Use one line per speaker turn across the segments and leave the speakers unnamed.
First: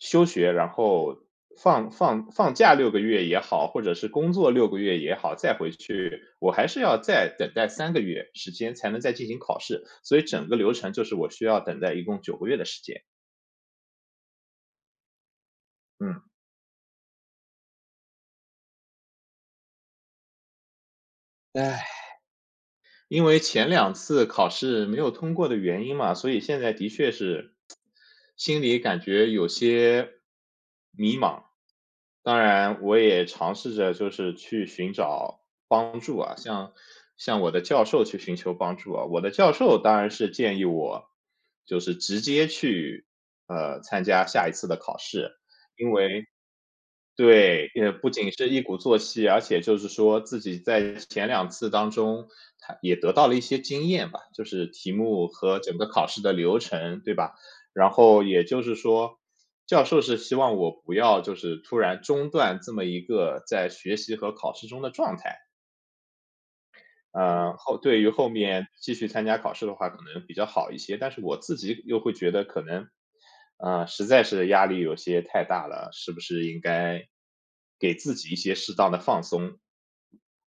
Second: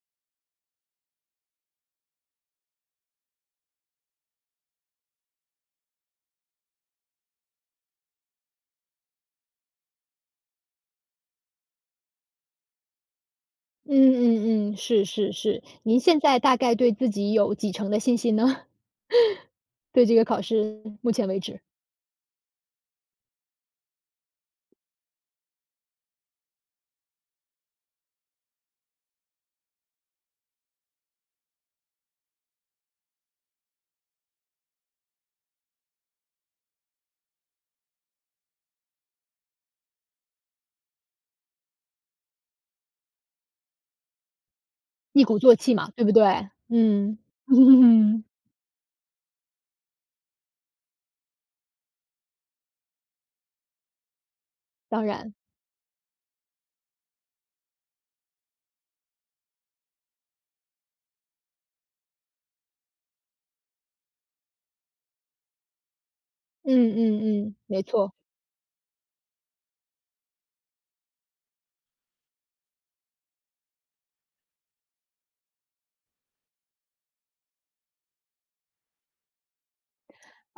休学，然后放放放假6个月也好，或者是工作6个月也好，再回去，我还是要再等待3个月时间才能再进行考试，所以整个流程就是我需要等待一共9个月的时间。
嗯嗯嗯，是是是，您现
嗯。
在大概对自己有几成的信心呢？对这个考试，目前为止。
因为前两次考试没有通过的原因嘛，所以现在的确是 心里感觉有些迷茫。当然我也尝试着就是去寻找帮助啊，向向我的教授去寻求帮助啊。我的教授当然是建议我就是直接去，呃，参加下一次的考
一
试，
鼓作气嘛，
因
对不
为
对？嗯。
对，也不 仅是一鼓作气，而且就是说自己在前两次当中他也得到了一些经验吧，就是题
当
目
然。
和整个考试的流程，对吧？然后也就是说教授是希望我不要就是突然中断这么一个在学习和考试中的状态。
嗯嗯
呃，
嗯，
后
没
对于
错。
后面继续参加考试的话可能比较好一些，但是我自己又会觉得可能，呃，实在是压力有些太大了，是不是应该给自己一些适当的放松？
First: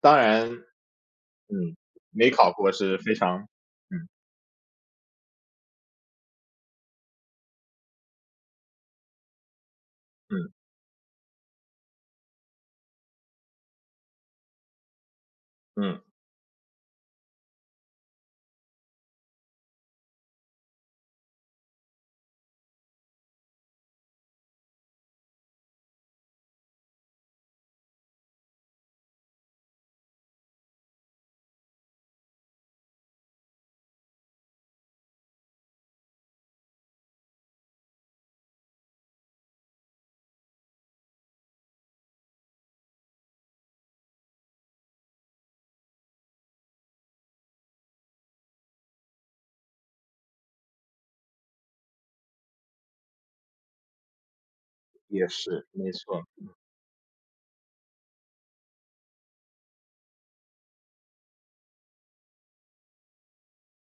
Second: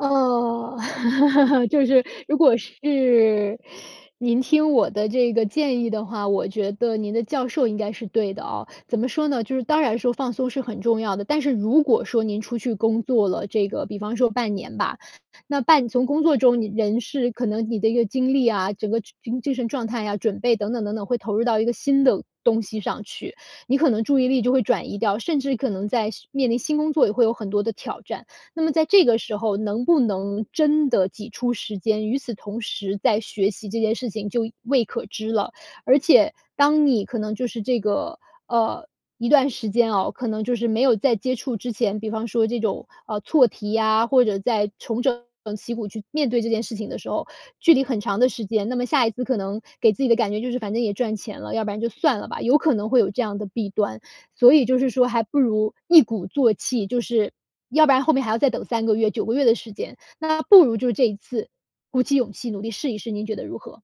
当然，嗯，
就是
没
如
考
果
过是非常
是
嗯。
您听我的这个建议的话，我觉得您的教授应该是对的哦。怎么说呢，就是当然说放
嗯。
松是很重要的，但是如果说您出去工作了这个比方说半年吧，那半
嗯。
从工作中人是可能你的一个精力啊，整个精精神状态呀准备等等等等，会投入到一个新的东西上去，你可能注意力就会转移掉，甚至可能在面临新工作也会有很多的挑战。那么在这个时候能不能真的挤出时间，与此同时在学习这件事情就未可知了。而且当你可能就是这个，呃，一段时间哦，可能就是没有在接触之前，比方说这种，啊，错题呀，或者在重整旗鼓去面对这件事情的时候，距离很长的时间，那么下一次可能给自己的感觉就是反正也赚钱了，要不然就算了吧，有可能会有这样的弊端。所以就是说还
也
不
是，
如
没
一
错。
鼓作气就是要不然后面还要再等3个月、9个月的时间，那不如就这一次鼓起勇气努力试一试，您觉得如何？